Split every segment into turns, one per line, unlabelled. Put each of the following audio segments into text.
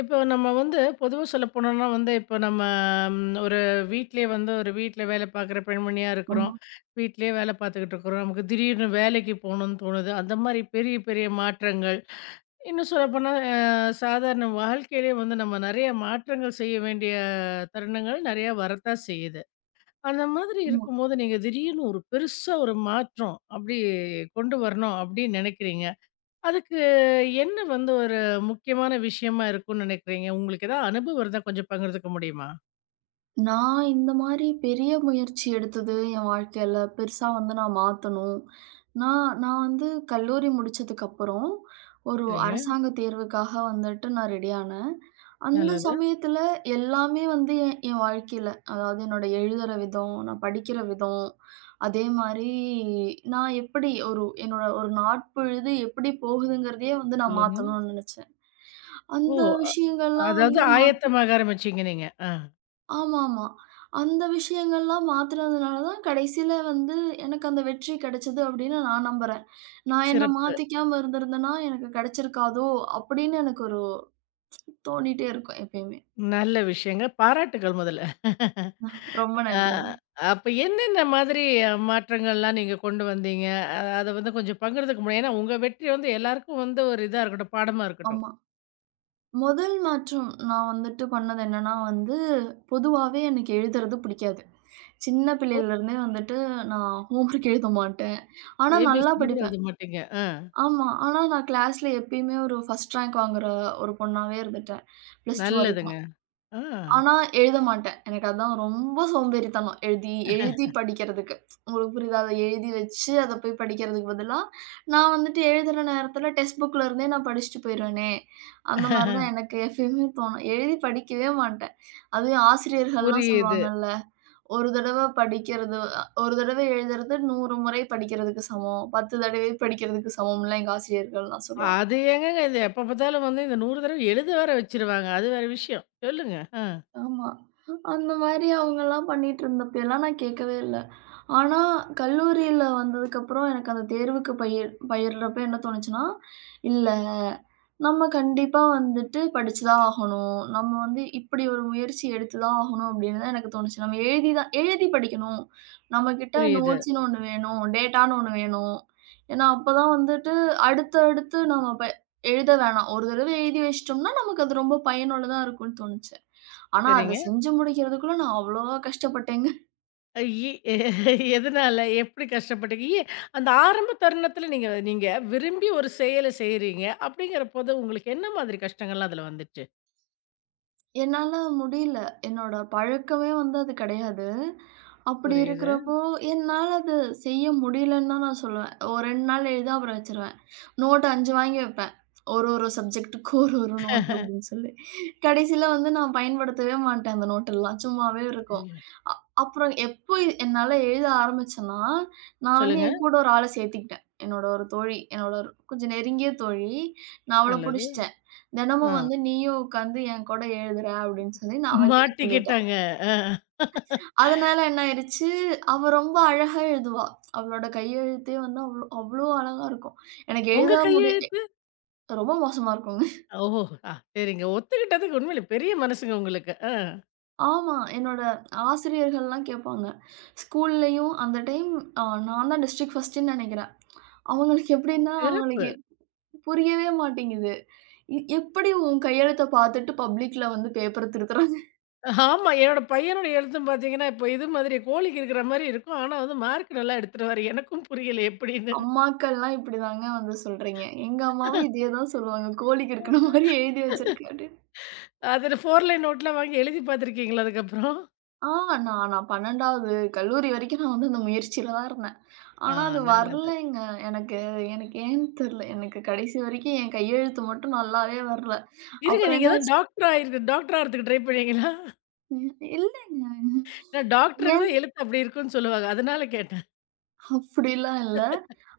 இப்போ நம்ம வந்து பொதுவா சொல்லப்போனோம்னா வந்து, இப்போ நம்ம ஒரு வீட்லயே வந்து ஒரு வீட்ல வேலை பார்க்குற பெண்மணியா இருக்கிறோம்.
ஆமா,
வீட்லயே வேலை பார்த்துக்கிட்டு இருக்கிறோம். நமக்கு திடீர்னு வேலைக்கு போணும்னு தோணுது. அந்த மாரி பெரிய, பெரிய மாற்றங்கள். இன்னும் சொல்லப்போனா சாதாரண வாழ்க்கையிலயே வந்து நம்ம நெறைய மாற்றங்கள் செய்ய வேண்டிய தருணங்கள் நெறையா வரத்தான் செய்யுது. அந்த மாதிரி
ஆமா.
இருக்கும்போது, நீங்க திடீர்னு ஒரு பெருசா ஒரு மாற்றம் அப்படி கொண்டு வரணும் அப்படின்னு நெனைக்கிறீங்க. அதுக்கு என்ன வந்து ஒரு முக்கியமான விஷயமா இருக்கும்னு நினைக்கிறீங்க? உங்களுக்கு ஏதாவது அனுபவம் இருந்தா கொஞ்சம் பகிர்ந்துக்க முடியுமா?
நான் இந்த மாரி பெரிய முயற்சி எடுத்தது என் வாழ்க்கையில, பெருசா வந்து நான் மாத்தணும். நான் நான் வந்து கல்லூரி முடிச்சதுக்கப்புறம், ஒரு
சரிங்க.
அரசாங்க தேர்வுக்காக வந்துட்டு நான் ரெடி ஆனேன். அந்த
நல்லது.
சமயத்துல எல்லாமே வந்து என் என் வாழ்க்கையில, அதாவது என்னோட எழுதுற விதம், நான் படிக்கிற விதம், அதே மாரி நான் எப்படி ஒரு என்னோட ஒரு நாட்பொழுது எப்படி போகுதுங்கிறதையே வந்து நான்
சொல்லுங்க.
மாத்தணும்னு நெனச்சேன்.
ஓ!
அந்த
அ-
விஷயங்கள்லாம்
அதாவது
வந்து
ஆயத்தமாக ஆரம்பிச்சீங்க நீங்க. ஆ.
ஆமாமா. அந்த விஷயங்கள்லாம் மாத்துனதுனால தான் கடைசில வந்து எனக்கு அந்த வெற்றி கிடைச்சது அப்படின்னு நான் நம்புறேன். நான் என்ன
சிறப்பு.
மாத்திக்காம இருந்திருந்தேன்னா, எனக்கு கிடைச்சிருக்காதோ! அப்படின்னு எனக்கு ஒரு தோணிட்டே இருக்கும் எப்பயுமே.
நல்ல விஷயங்க. பாராட்டுக்கள் முதல்ல.
ரொம்ப
ஆ
நன்றிங்க.
அப்ப என்னென்ன மாதிரி மாற்றங்கள்லாம் நீங்க கொண்டு வந்தீங்க? அத வந்து கொஞ்சம் பகிர்ந்துக்க முடியும். ஏன்னா உங்க வெற்றி வந்து எல்லாருக்கும் வந்து ஒரு இதா இருக்கட்டும், பாடமா இருக்கட்டும்.
ஆமா. முதல் மாற்றம் நான் வந்துட்டு பண்ணது என்னன்னா வந்து, பொதுவாவே எனக்கு எழுதுறது பிடிக்காது. சின்ன
ஓ!
பிள்ளையிலருந்தே வந்துட்டு நான் ஹோம்வொர்க் எழுத மாட்டேன். ஆனா நல்லா
ஏபிசிடி கூட
படிப்பேன்.
எழுத மாட்டீங்க. ஆ.
ஆமா. ஆனா நான் கிளாஸ்ல எப்பயுமே ஒரு ஃபர்ஸ்ட் ரேங்க் வாங்குற ஒரு பொண்ணாவே இருந்துட்டேன். பிளஸ் 2
நல்லதுங்க.
வரைக்கும்.
ஆ.
ஆனா எழுத மாட்டேன். எனக்கு அதான் ரொம்ப சோம்பேறித்தனம். எழுதி எழுதி படிக்கிறதுக்கு. உங்களுக்கு புரியுதா? அத எழுதி வச்சு அத போய் படிக்கிறதுக்கு பதிலா, நான் வந்துட்டு எழுதுற நேரத்தில டெக்ஸ்ட் புக்ல இருந்தே நான் படிச்சுட்டு போயிருவேனே! அந்த மாரி தான் எனக்கு எப்பயுமே தோணும். எழுதி படிக்கவே மாட்டேன். அதுவும் ஆசிரியர்கள்லாம்
புரியுது.
சொல்லுவாங்கல்ல. ஒரு தடவ படிக்கிறது ஒரு தடவை எழுதுறது 100 முறை படிக்கிறதுக்கு சமம். 10 தடவை படிக்கிறதுக்கு சமம்லாம் எங்க ஆசிரியர்கள்லாம் சொல்லுவாங்க.
அது எங்கங்க இது எப்ப பார்த்தாலும் வந்து இந்த 100 தடவ எழுத வேற வச்சுருவாங்க. அது வேற விஷயம். சொல்லுங்க. ஆ.
ஆமா. அந்த மாரி அவங்கலாம் பண்ணிட்டு இருந்தப்பயலாம் நான் கேட்கவே இல்ல. ஆனா கல்லூரியில வந்ததுக்கப்புறம் எனக்கு அந்த தேர்வுக்கு பயிர்றப்ப என்ன தோணுச்சுன்னா, இல்ல நம்ம கண்டிப்பா வந்துட்டு படிச்சு தான் ஆகணும். நம்ம வந்து இப்படி ஒரு முயற்சி எடுத்து தான் ஆகணும் அப்படின்னு தான் எனக்கு தோணுச்சு. நம்ம எழுதி தான் எழுதி படிக்கணும். நம்மகிட்ட
புரியுது.
நோட்ஸ்ன்னு ஒண்ணு வேணும். டேட்டான்னு ஒண்ணு வேணும். ஏன்னா, அப்பதான் வந்துட்டு அடுத்தடுத்து நம்ம ப எழுத வேணாம். ஒரு தடவை எழுதி வச்சுட்டோம்னா, நமக்கு அது ரொம்ப பயனுள்ளதா இருக்கும்ன்னு தோணுச்சு. ஆனா, அத
சரிங்க.
செஞ்சு முடிக்கிறதுக்குள்ள நான் அவ்வளவா கஷ்டப்பட்டேங்க.
அ, இ எதனால? எப்படி கஷ்டப்பட்டீங்க? அந்த ஆரம்ப தருணத்தில நீங்க நீங்க விரும்பி ஒரு செயல செய்றீங்க. அப்படிங்கிறபோது உங்களுக்கு என்ன மாதிரி கஷ்டங்கள்லாம் அதுல வந்துச்சு?
என்னால முடியல. என்னோட பழக்கமே வந்து அது கிடையாது. அப்படி
புரியுது.
இருக்கிறப்போ, என்னால அது செய்ய முடியலன்னு தான் நான் சொல்லுவேன். ஒரு 2 நாள் எழுத அப்புறம் வச்சுருவேன். நோட் 5 வாங்கி வைப்பேன். ஒரு ஒரு சப்ஜெக்ட்டுக்கு ஒரு ஒரு நோட் அப்படின்னு சொல்லி. கடைசியில வந்து நான் பயன்படுத்தவே மாட்டேன் அந்த நோட்டெல்லாம். சும்மாவே இருக்கும்.
ஐயோ!
அ அப்புறம் எப்போ என்னால எழுத ஆரம்பிச்சேன்னா, நான் வந்து
சொல்லுங்க.
என் கூட ஒரு ஆள சேர்த்துக்கிட்டேன். என்னோட ஒரு தோழி, என்னோட ஒரு கொஞ்சம் நெருங்கிய தோழி. நான் அவள
நல்லது.
புடிச்சுட்டேன். தினமும்
ஆ.
வந்து நீயும் உட்காந்து என் கூட எழுதுற அப்படின்னு சொல்லி நான் அவகிட்ட சொல்லிட்டேன்.
மாட்டிக்கிட்டாங்க. ஆ.
அதனால என்ன ஆயிடுச்சு, அவ ரொம்ப அழகா எழுதுவா. அவளோட கையெழுத்தே வந்து அவ்ளோ அவ்ளோ அழகா இருக்கும். எனக்கு
உங்க
எழுத முடிய
கையெழுத்து?
ரொம்ப மோசமா இருக்குங்க.
ஓ! ஆ சரிங்க. ஒத்துக்கிட்டதுக்கு உண்மையில பெரிய மனசுங்க உங்களுக்கு. ஆ.
ஆமா. என்னோட ஆசிரியர்கள்லாம் கேட்பாங்க. ஸ்கூல்லயும் அந்த டைம் அ நான் தான் டிஸ்ட்ரிக்ட் ஃபர்ஸ்ட்டுன்னு நெனைக்கிறேன். அவங்களுக்கு எப்படின்னா,
சிறப்பு.
அவங்களுக்கு புரியவே மாட்டேங்குது. எப்படி உன் கையெழுத்த பார்த்துட்டு பப்ளிக்ல வந்து பேப்பர திருத்துற?"
ஆமா. என்னோட பையனோட எழுத்தும் பார்த்தீங்கன்னா, இப்போ இது மாதிரி கோழிக்கு இருக்கிற மாரி இருக்கும். ஆனா வந்து மார்க் நல்லா எடுத்துருவாரு. எனக்கும் புரியல எப்படின்னு.
அம்மாக்கள்லாம் இப்படிதாங்க வந்து சொல்றீங்க. எங்க அம்மாவும் இதே தான் சொல்லுவாங்க. கோழிக்கு இருக்குன
ஆஹ.
மாரி எழுதி வச்சிருக்க அப்படின்னு.
அது 4 லைன் நோட்லாம் வாங்கி எழுதி பார்த்துருக்கீங்களா அதுக்கப்புறம்?
ஆ நான் நான் 12வது கல்லூரி வரைக்கும் நான் வந்து அந்த முயற்சியில தான் இருந்தேன்.
ஆ,
ஆனா அது
நல்லது.
வரலைங்க. எனக்கு எனக்கு ஏன்னு தெரியல. எனக்கு கடைசி வரைக்கும் என் கையெழுத்து மட்டும் நல்லாவே வரல.
இருங்க
அப்புறம்
நீங்க ஏதாவது
என்னாச்சு
டாக்டர் ஆயிருக்கு டாக்டர் ஆறதுக்கு ட்ரை பண்ணீங்களா?
இல்லங்க.
ஏன்னா டாக்டருக்கு
ஏன்
தான் எழுத்து அப்படி இருக்குன்னு சொல்லுவாங்க. அதனால கேட்டேன்.
அப்படிலாம் இல்ல.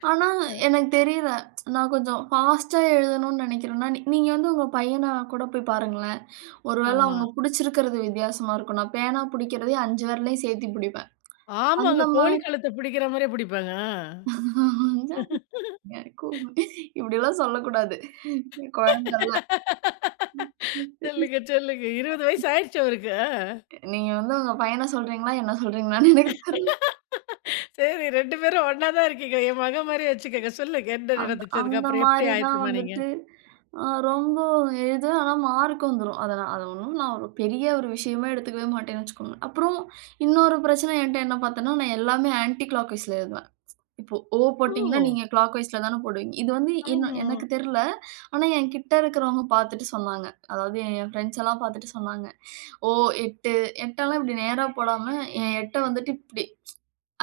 ஆனா எனக்கு தெரியல. நான் கொஞ்சம் ஃபாஸ்ட்டா எழுதணும்னு நினைக்கிறேன்னா, நீங்க வந்து உங்க பையன கூட போய் பாருங்களேன். ஒரு வேள
ஆமா.
அவங்க புடிச்சிருக்கிறது வித்தியாசமா இருக்கும். நான் பேனா புடிக்கிறதே 5 விரலையும் சேர்த்தி புடிப்பேன். அந்த
ஆமாங்க. கோழி
மாரி
கழுத்த பிடிக்கிற மாரியே பிடிப்பாங்க. ஆ.
இப்படிலாம் சொல்லக்கூடாது. குழந்தல்ல.
சொல்லுங்க, சொல்லுங்க. 20 வயசு ஆயிடுச்சு அவருக்கு.
நீங்க வந்து உங்க பையன சொல்றீங்களா? என்ன சொல்றீங்களான்னு எனக்கு தெரியல.
ஆ. சரி 2 பேரும் ஒண்ணா தான் இருக்கீங்க. என் மகன் மாரி வச்சுக்கங்க. சொல்லுங்க என்ன
அந்த
நடந்துச்சு?
அந்த
அதுக்கப்புறம் எப்படி
மாரி தான்
ஆயத்தமானீங்க?
வந்துட்டு ரொம்ப எழுதுவேன். ஆனா மார்க் வந்துரும். அத நான் அத ஒண்ணும் நான் ஒரு பெரிய ஒரு விஷயமா எடுத்துக்கவே மாட்டேன்னு வச்சுக்கோங்க. அப்புறம் இன்னொரு பிரச்சனை என்ட்ட என்ன பார்த்தேன்னா, நான் எல்லாமே ஆன்டி கிளாக் வைஸ்ல எழுதுவேன். இப்போ "ஓ" போட்டீங்கன்னா,
ஓ!
நீங்க கிளாக் வைஸ்ல தான போடுவீங்க. இது வந்து என்ன
ஆமா.
எனக்கு தெர்ல. ஆனா, என் கிட்ட இருக்கிறவங்க பாத்துட்டு சொன்னாங்க. அதாவது என் ஃப்ரெண்ட்ஸ் எல்லாம் பாத்துட்டு சொன்னாங்க. "ஓ 8" 8 எல்லாம் இப்படி நேரா போடாம, என் 8 வந்துட்டு இப்படி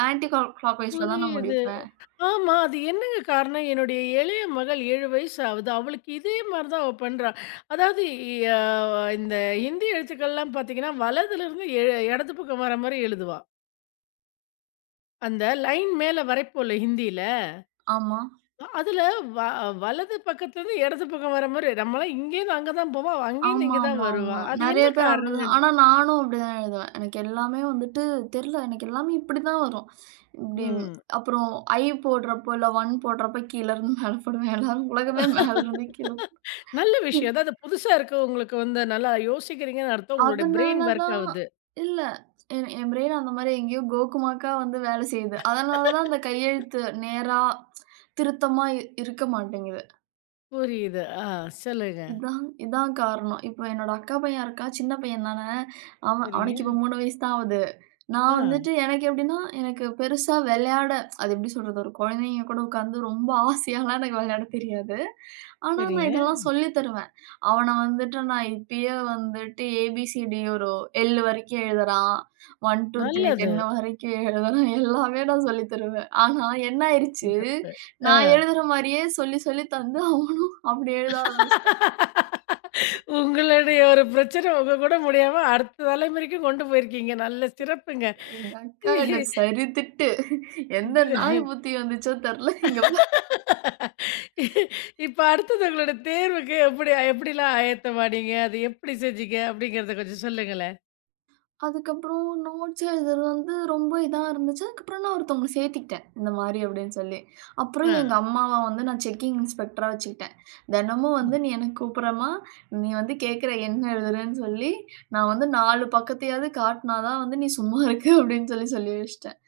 ஆன்டி கிளாக் கிளாக் வைஸ்ல தான் நான்
புரியுது.
முடிப்பேன்.
ஆமா. அது என்னங்க காரணம்? என்னுடைய இளைய மகள் 7 வயசு ஆகுது. அவளுக்கு இதே மாரி தான் அவ பண்றா. அதாவது அ இந்த ஹிந்தி எழுத்துக்கள்லாம் பார்த்தீங்கன்னா, வலதுலருந்து இடது பக்கம் வர மாரி எழுதுவா. அந்த லைன் மேல வரைப்போம்ல ஹிந்தியில.
ஆமா.
அதுல வ வலது பக்கத்துலருந்து இடது பக்கம் வர மாரி நம்மலாம் இங்கேருந்து அங்க தான் போவோம். அவ அங்கேருந்து
ஆமா,
இங்க தான்
ஆமா,
வருவா.
ஆமா.
அது என்ன
நெறைய பேர்
காரணம்னு
அப்படிதான். ஆனா, நானும் அப்படிதான் எழுதுவேன். எனக்கு எல்லாமே வந்துட்டு தெர்ல. எனக்கு எல்லாமே இப்படிதான் வரும். இப்படி
ம்.
அப்புறம் "ஐ" போடுறப்போ, இல்ல "ஒன்" போடுறப்போ கீழ இருந்து மேல போடுவேன். எல்லாரும் உலகமே மேல இருந்து கீழ
நல்ல விஷயம். அதாவது புதுசா இருக்கவங்களுக்கு வந்து நல்லா யோசிக்கிறீங்கன்னு அர்த்தம். உங்களுடைய
அதனால
பிரெயின் வொர்க்
தான்
ஆவுது.
இல்ல. என் என் பிரெயின் அந்த மாரி எங்கேயோ கோக்குமாக்கா வந்து வேலை செய்யுது. அதனால தான் அந்த கையெழுத்து நேரா திருத்தமா இருக்க மாட்டேங்குது.
புரியுது. ஆ சொல்லுங்க.
இதான் இதான் காரணம். இப்ப என்னோட அக்கா பையன் இருக்கான். சின்ன பையன் தானே. அவன்
சரிங்க.
அவனுக்கு இப்ப 3 வயசு தான் ஆகுது.
ஆ
நான் வந்துட்டு எனக்கு எப்படின்னா, எனக்கு பெருசா விளையாட அது எப்படி சொல்றது? ஒரு குழந்தைங்க கூட உட்காந்து ரொம்ப ஆசையாலாம் எனக்கு விளையாட தெரியாது. ஆனா, நான்
சரிங்க.
இதெல்லாம் சொல்லி தருவேன். அவன வந்துட்டு நான் இப்பயே வந்துட்டு ஏபிசிடி ஒரு எல் வரைக்கும் எழுதுறான். 1, 2,
நல்லது.
3, 10 வரைக்கும் எழுதுறான். எல்லாமே நான் சொல்லி தருவேன். ஆனா என்ன ஆயிருச்சு,
சிறப்பு. ஆ.
நான் எழுதுற மாரியே சொல்லி சொல்லி தந்து அவனும் அப்படி எழுத ஆரம்பிச்சுட்டான்.
உங்களுடைய ஒரு பிரச்சனை உங்க கூட முடியாம அடுத்த தலைமுறைக்கும் கொண்டு போயிருக்கீங்க. நல்ல சிறப்புங்க.
எங்க அக்கா என்ன சரித்திட்டு, எந்த நாய் புத்தி வந்துச்சோ தெர்ல. இங்க
இப்ப அடுத்தது உங்களோட தேர்வுக்கு எப்படி எப்படிலாம் ஆயத்தமானீங்க? அது எப்படி செஞ்சீங்க? அப்படிங்கிறத கொஞ்சம் சொல்லுங்களேன்.
அதுக்கப்புறம் நோட்ஸ் எழுதுறது வந்து ரொம்ப இதா இருந்துச்சு. அதுக்கப்புறம் நான் ஒருத்தவங்கள சேர்த்துக்கிட்டேன். இந்த மாரி அப்படின்னு சொல்லி. அப்புறம்
ஆ.
எங்க அம்மாவ வந்து நான் செக்கிங் இன்ஸ்பெக்டரா வச்சுக்கிட்டேன். தினமும் வந்து நீ எனக்கு கூப்பிடுறம்மா, நீ வந்து கேட்குற என்ன எழுதுறன்னு சொல்லி, நான் வந்து 4 பக்கத்தையாவது காட்டினா தான் வந்து நீ சும்மா இருக்க அப்படின்னு சொல்லி சொல்லி வச்சுட்டேன்.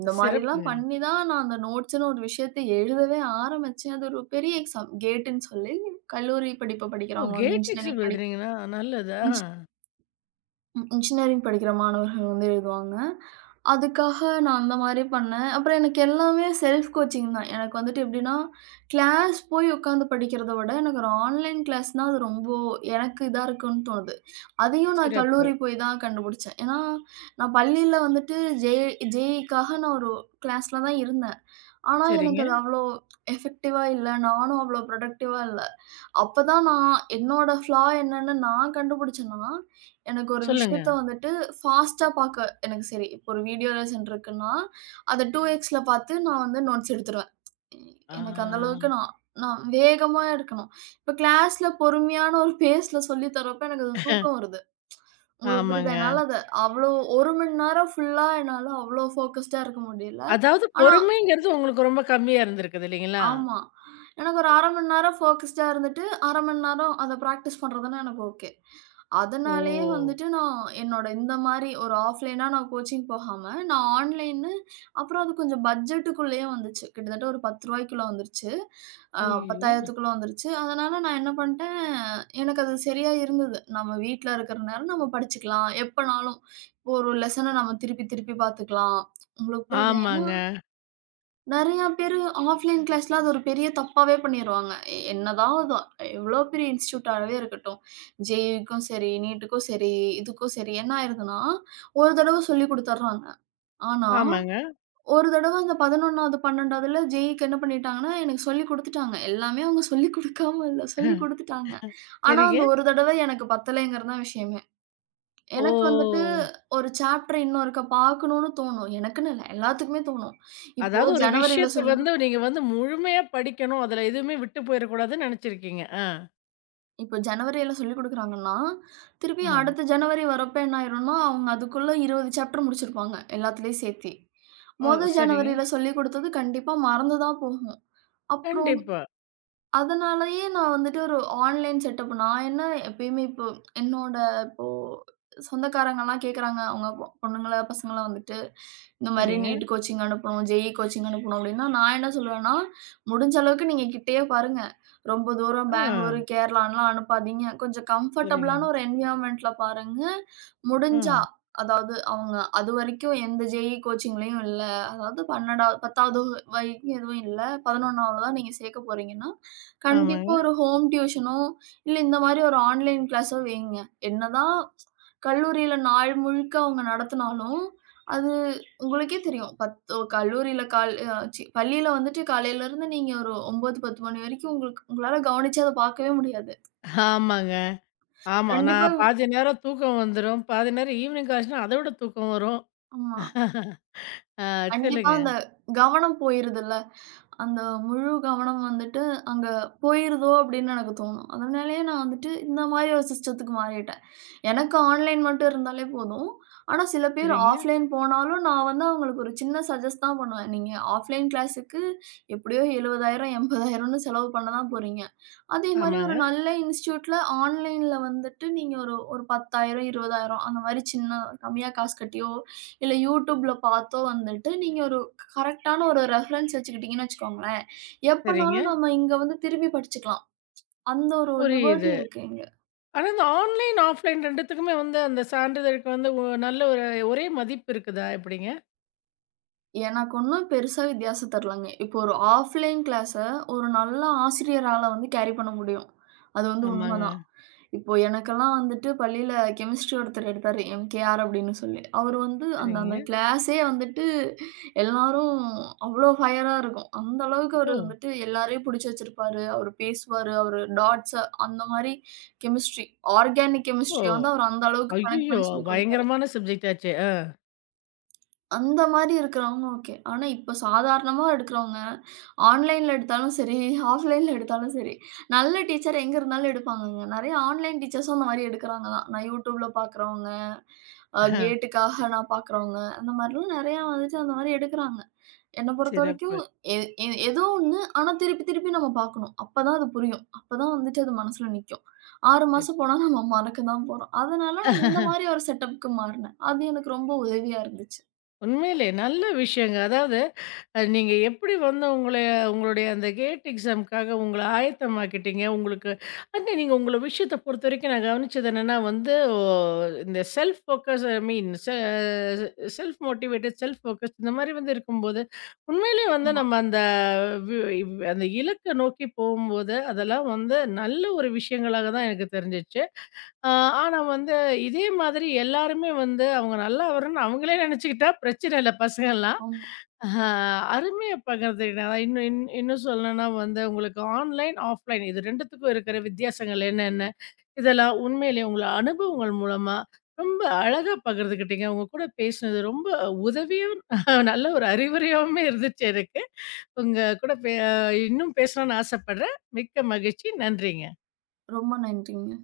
இந்த மாரிலாம்
சிறப்புங்க.
பண்ணி தான் நான் அந்த நோட்ஸ்ன்னு ஒரு விஷயத்த எழுதவே ஆரம்பிச்சேன். அது ஒரு பெரிய எக்ஸாம் கேட்டுன்னு சொல்லி கல்லூரி படிப்ப
ஓ!
படிக்கிறவங்க வந்து
கேட் எக்ஸாம்
இன்ஜினியரிங் படி
எழுதுறீங்களா? நல்லதா?
இன்ஜி ம். இன்ஜினியரிங் படிக்கிற மாணவர்கள் வந்து எழுதுவாங்க. அதுக்காக நான் அந்த மாரி பண்ணேன். அப்புறம் எனக்கு எல்லாமே செல்ஃப் கோச்சிங் தான். எனக்கு வந்துட்டு எப்படின்னா, கிளாஸ் போய் உட்காந்து படிக்கிறத விட, எனக்கு ஒரு ஆன்லைன் கிளாஸ் தான் அது ரொம்ப எனக்கு இதா இருக்குன்னு தோணுது. அதையும் நான்
சிறப்பு.
கல்லூரி போய் தான் கண்டுபிடிச்சேன். ஏன்னா, நான் பள்ளியில வந்துட்டு ஜே ஜேஇக்காக நான் ஒரு கிளாஸ்ல தான் இருந்தேன். ஆனா,
சரிங்க.
எனக்கு அது அவ்வளோ எஃபெக்டிவா இல்ல. நானும் அவ்வளோ ப்ரொடக்டிவா இல்ல. அப்பதான் நான் என்னோட ஃப்ளா என்னன்னு நான் கண்டுபிடிச்சேன்னா, எனக்கு ஒரு
சொல்லுங்க.
விஷயத்த வந்துட்டு ஃபாஸ்ட்டா பாக்க எனக்கு சரி, இப்போ ஒரு வீடியோ லெசன் இருக்குன்னா, அத 2எக்ஸ்ல பாத்து நான் வந்து நோட்ஸ் எடுத்துருவேன். எனக்கு அந்த
ஆ,
அளவுக்கு நான் நான் வேகமா இருக்கணும். இப்ப கிளாஸ்ல பொறுமையான ஒரு பேஸ்ல சொல்லி தர்றப்ப எனக்கு அது தூக்கம் வருது. உங்களுக்கு புரியுதா?
ஆமாங்க.
என்னால அத அவ்ளோ 1 மணி நேரம் ஃபுல்லா என்னால அவ்ளோ ஃபோக்கஸ்டா இருக்க முடியல.
அதாவது
ஆனா
பொறுமைங்கிறது உங்களுக்கு ரொம்ப கம்மியா இருந்திருக்குது இல்லைங்களா?
ஆமா. எனக்கு ஒரு 1/2 மணி நேரம் ஃபோகஸ்டா இருந்துட்டு, 1/2 மணி நேரம் அத பிராக்டிஸ் பண்றதுன்னா எனக்கு ஓகே. அதனாலேயே
ஓ!
வந்துட்டு நான் என்னோட இந்த மாரி ஒரு ஆஃப்லைனா நான் கோச்சிங் போகாம, நான் ஆன்லைன்னு அப்புறம் அது கொஞ்சம் பட்ஜெட்டுக்குள்ளேயே வந்துச்சு. கிட்டத்தட்ட ஒரு ரூ. 10க்குள்ள வந்துருச்சு. அ
ஐயோ!
10,000த்துக்குள்ள வந்துருச்சு. அதனால நான் என்ன பண்ணிட்டேன், எனக்கு அது சரியா இருந்தது. நம்ம வீட்ல இருக்கிற நேரம் நம்ம படிச்சுக்கலாம். எப்பனாலும். இப்போ ஒரு லெசன நம்ம திருப்பி திருப்பி பார்த்துக்கலாம். உங்களுக்கு புரியுதா? ஏன்னா
ஆமாங்க,
நெறையா பேரு ஆஃப்லைன் கிளாஸ்ல அது ஒரு பெரிய தப்பாவே பண்ணிருவாங்க. என்னதான் அது எவ்ளோ பெரிய இன்ஸ்டிடியூட்டாவே இருக்கட்டும். ஜேஇக்கும் சரி, நீட்டுக்கும் சரி, இதுக்கும் சரி என்ன ஆயிருதுன்னா, ஒரு தடவ சொல்லிக் குடுத்துர்றாங்க. ஆனா,
ஆமாங்க.
ஒரு தடவ அந்த 11வது, 12வதுல ஜேஇக்கு என்ன பண்ணிட்டாங்கன்னா, எனக்கு சொல்லிக் குடுத்துட்டாங்க. எல்லாமே அவங்க சொல்லிக் குடுக்காம இல்ல, சொல்லிக்
அ,
குடுத்துட்டாங்க. ஆனா,
சரிங்க.
அந்த ஒரு தடவ எனக்கு பத்தலைங்கிறது தான் விஷயமே. எனக்கு வந்துட்டு
ஓ!
ஒரு சாப்டர் இன்னும் இருக்க பார்க்கணும்னு தோணும். எனக்குன்னு இல்ல, எல்லாத்துக்குமே தோணும். இப்போ
அதாவது ஒரு
ஜனவரில
விஷயத்த
சொல்லிக்
வந்து நீங்க வந்து முழுமையா படிக்கணும். அதுல எதுவுமே விட்டு போயிறக்கூடாதுன்னு நெனச்சிருக்கீங்க. ஆ,
இப்ப ஜனவரியில சொல்லிக் குடுக்குறாங்கன்னா, திருப்பி
ஆ.
அடுத்த ஜனவரி வரப்ப என்ன ஆயிரும்னா, அவங்க அதுக்குள்ள 20 சாப்டர் முடிச்சிருப்பாங்க, எல்லாத்துலயும் சேர்த்தி.
ஓ!
மொத
சரிங்க.
ஜனவரியில சொல்லிக் குடுத்தது கண்டிப்பா மறந்து தான் போகும். அப்புறம்
கண்டிப்பா.
அதனாலயே நான் வந்துட்டு ஒரு ஆன்லைன் செட்டப் நான் என்ன எப்பயுமே இப்போ என்னோட இப்போ சொந்தக்காரங்கலாம் கேட்குறாங்க. அவங்க பொண்ணுங்கள, பசங்கள வந்துட்டு இந்த மாரி
சரிங்க.
நீட் கோச்சிங் அனுப்பணும், ஜேஇ கோச்சிங் அனுப்பணும் அப்டின்னா, நான் என்ன சொல்லுவேன்னா, முடிஞ்ச அளவுக்கு நீங்க கிட்டயே பாருங்க. ரொம்ப தூரம்
ஆ,
பெங்களூரு, கேரளான்லாம் அனுப்பாதீங்க. கொஞ்சம் கம்ஃபர்டபுளான
சரிங்க.
ஒரு என்வைரன்மென்ட்ல பாருங்க.
ஆ,
முடிஞ்சா அதாவது அவங்க அதுவரைக்கும் எந்த ஜேஇ கோச்சிங்லயும் இல்ல. அதாவது 12வது 10வது வரைக்கும் எதுவும் இல்ல. 11வது தான் நீங்க சேர்க்க போறீங்கன்னா, கண்டிப்பா
ஆமாங்க,
ஒரு ஹோம் டியூஷனோ, இல்ல இந்த மாரி ஒரு ஆன்லைன் கிளாஸோ வையுங்க. என்னதான் கல்லூரியில நாள் முழுக்க அவங்க நடத்தினாலும், அது உங்களுக்கே தெரியும். பத்து கல்லூரியில கால் சி பள்ளியில வந்துட்டு காலையிலருந்து நீங்க ஒரு 9, 10 மணி வரைக்கும் உங்களுக்கு உங்களால கவனிச்சு அத பார்க்கவே முடியாது.
ஆமாங்க. ஆமா.
கண்டிப்பா
நான்
வி-
பாதி நேரம் தூக்கம் வந்துரும். பாதி நேரம் ஈவினிங் ஆச்சுன்னா அத விட தூக்கம் வரும்.
ஆமா.
ஆ
கண்டிப்பா
சொல்லுங்க.
அந்த கவனம் போயிருதுல்ல. அந்த முழு கவனம் வந்துட்டு அங்க போயிருதோ! அப்படின்னு எனக்கு தோணும். அதனாலேயே நான் வந்துட்டு இந்த மாரி ஒரு சிஸ்டத்துக்கு மாறிட்டேன். எனக்கு ஆன்லைன் மட்டும் இருந்தாலே போதும். ஆனா சில பேர்
சரிங்க.
ஆஃப்லைன் போனாலும் நான் வந்து அவங்களுக்கு ஒரு சின்ன சஜெஸ்ட் தான் பண்ணுவேன். நீங்க ஆஃப்லைன் கிளாஸுக்கு எப்படியோ 70,000 80,000ன்னு செலவு பண்ண தான் போறீங்க. அதே மாரி
ஆமாங்க.
ஒரு நல்ல இன்ஸ்டிடியூட்ல ஆன்லைன்ல வந்துட்டு நீங்க ஒரு ஒரு 10,000 20,000 அந்த மாரி சின்ன கம்மியா காசு கட்டியோ, இல்ல YouTubeல பாத்தோ வந்துட்டு நீங்க ஒரு கரெக்ட்டான ஒரு ரெஃபரன்ஸ் வச்சுக்கிட்டீங்கன்னு வச்சுக்கோங்களேன்,
சரிங்க.
எப்பனாலும் நம்ம இங்க வந்து திரும்பி படிச்சுக்கலாம். அந்த ஒரு லிபர்ட்டி
புரியுது.
இருக்கு இங்க.
ஆனா இந்த ஆன்லைன், ஆஃப்லைன் 2த்துக்குமே வந்து அந்த சான்றிதழுக்கு வந்து ஒ நல்ல ஒரு ஒரே மதிப்பு இருக்குதா? எப்படிங்க?
எனக்கு ஒண்ணும் பெருசா வித்தியாசம் தெரியலங்க. இப்போ ஒரு ஆஃப்லைன் கிளாஸ ஒரு நல்ல ஆசிரியரால வந்து கேரி பண்ண முடியும். அது வந்து உண்மதான்.
ஆமாங்க.
இப்போ எனக்கெல்லாம் வந்துட்டு பள்ளியில கெமிஸ்ட்ரி ஒருத்தர் எடுத்தாரு. எம்கேஆர் அப்படின்னு சொல்லி. அவர் வந்து அந்த
சரிங்க.
அந்த கிளாஸே வந்துட்டு எல்லாரும் அவ்ளோ ஃபயரா இருக்கும். அந்த அளவுக்கு
ஓ!
அவர் வந்துட்டு எல்லாரையும் புடிச்சு வச்சிருப்பாரு. அவர் பேசுவாரு. அவரு டாட்ஸ அந்த மாரி கெமிஸ்ட்ரி ஆர்கானிக்
ஓ!
கெமிஸ்ட்ரிய வந்து அவர் அந்த அளவுக்கு கனெக்ட்
ஐய்யயோ!
பண்ணி சொல்லிக் கொடுத்தாரு.
பயங்கரமான சப்ஜெக்ட் ஆச்சே.
அந்த மாரி இருக்கிறவங்க ஓகே. ஆனா, இப்ப சாதாரணமா எடுக்கிறவங்க, ஆன்லைன்ல எடுத்தாலும் சரி, ஆஃப்லைன்ல எடுத்தாலும் சரி, நல்ல டீச்சர் எங்க இருந்தாலும் எடுப்பாங்கங்க. நெறைய ஆன்லைன் டீச்சர்ஸும் அந்த மாரி எடுக்கிறாங்களாம். நான் யூடியூப்ல பார்க்குறவங்க, கேட்டுக்காக நான் பார்க்குறவங்க, அந்த மாரிலாம் நெறையா வந்துட்டு அந்த மாரி எடுக்கிறாங்க. என்ன
சிறப்பு.
பொறுத்தவரைக்கும் எ எ ஏதோ ஒண்ணு, ஆனா திருப்பி திருப்பி நம்ம பார்க்கணும். அப்பதான் அது புரியும். அப்பதான் வந்துட்டு அது மனசுல நிக்கும். 6
சிற்
மாசம் போனா நம்ம மறக்க தான் போறோம். அதனால நான் இந்த மாரி ஒரு செட்டப்க்கு மாறினேன். அது எனக்கு ரொம்ப உதவியா இருந்துச்சு.
உண்மையிலே நல்ல விஷயங்க. அதாவது அது நீங்க எப்படி வந்து உங்கள உங்களுடைய அந்த கேட் எக்ஸாம்க்காக உங்கள ஆயத்தமாக்கிட்டீங்க? உங்களுக்கு வந்து நீங்க உங்கள விஷயத்த பொறுத்தவரைக்கும் நான் கவனிச்சது என்னன்னா வந்து, ஓ இந்த self focus I mean self motivated, self focus இந்த மாரி வந்து இருக்கும்போது, உண்மையிலேயே வந்து
ஆமா.
நம்ம அந்த வி அந்த இலக்க நோக்கி போகும்போது, அதெல்லாம் வந்து நல்ல ஒரு விஷயங்களாக தான் எனக்கு தெரிஞ்சுச்சு. ஆ ஆனா வந்து இதே மாதிரி எல்லாருமே வந்து அவங்க நல்லா வரணும்னு அவங்களே நினைச்சுக்கிட்டா பிரச்சனை இல்ல பசங்கலாம்.
ஆமா.
ஆஹா, அருமையா பகிர்ந்துக்கிட்டீங்க. அதான் இன்னும் இன்னும் சொல்லணும்னா வந்து உங்களுக்கு ஆன்லைன், ஆஃப்லைன் இது 2த்துக்கும் இருக்கிற வித்தியாசங்கள் என்னென்ன? இதெல்லாம் உண்மையிலேயே உங்கள அனுபவங்கள் மூலமா ரொம்ப அழகா பகிர்ந்துக்கிட்டீங்க. உங்க கூட பேசினது ரொம்ப உதவியும், நல்ல ஒரு அறிவுரையாவுமே இருந்துச்சு எனக்கு. உங்க கூட பே இன்னும் பேசணும்னு ஆசைப்படுறேன். மிக்க மகிழ்ச்சி. நன்றிங்க.
ரொம்ப நன்றிங்க.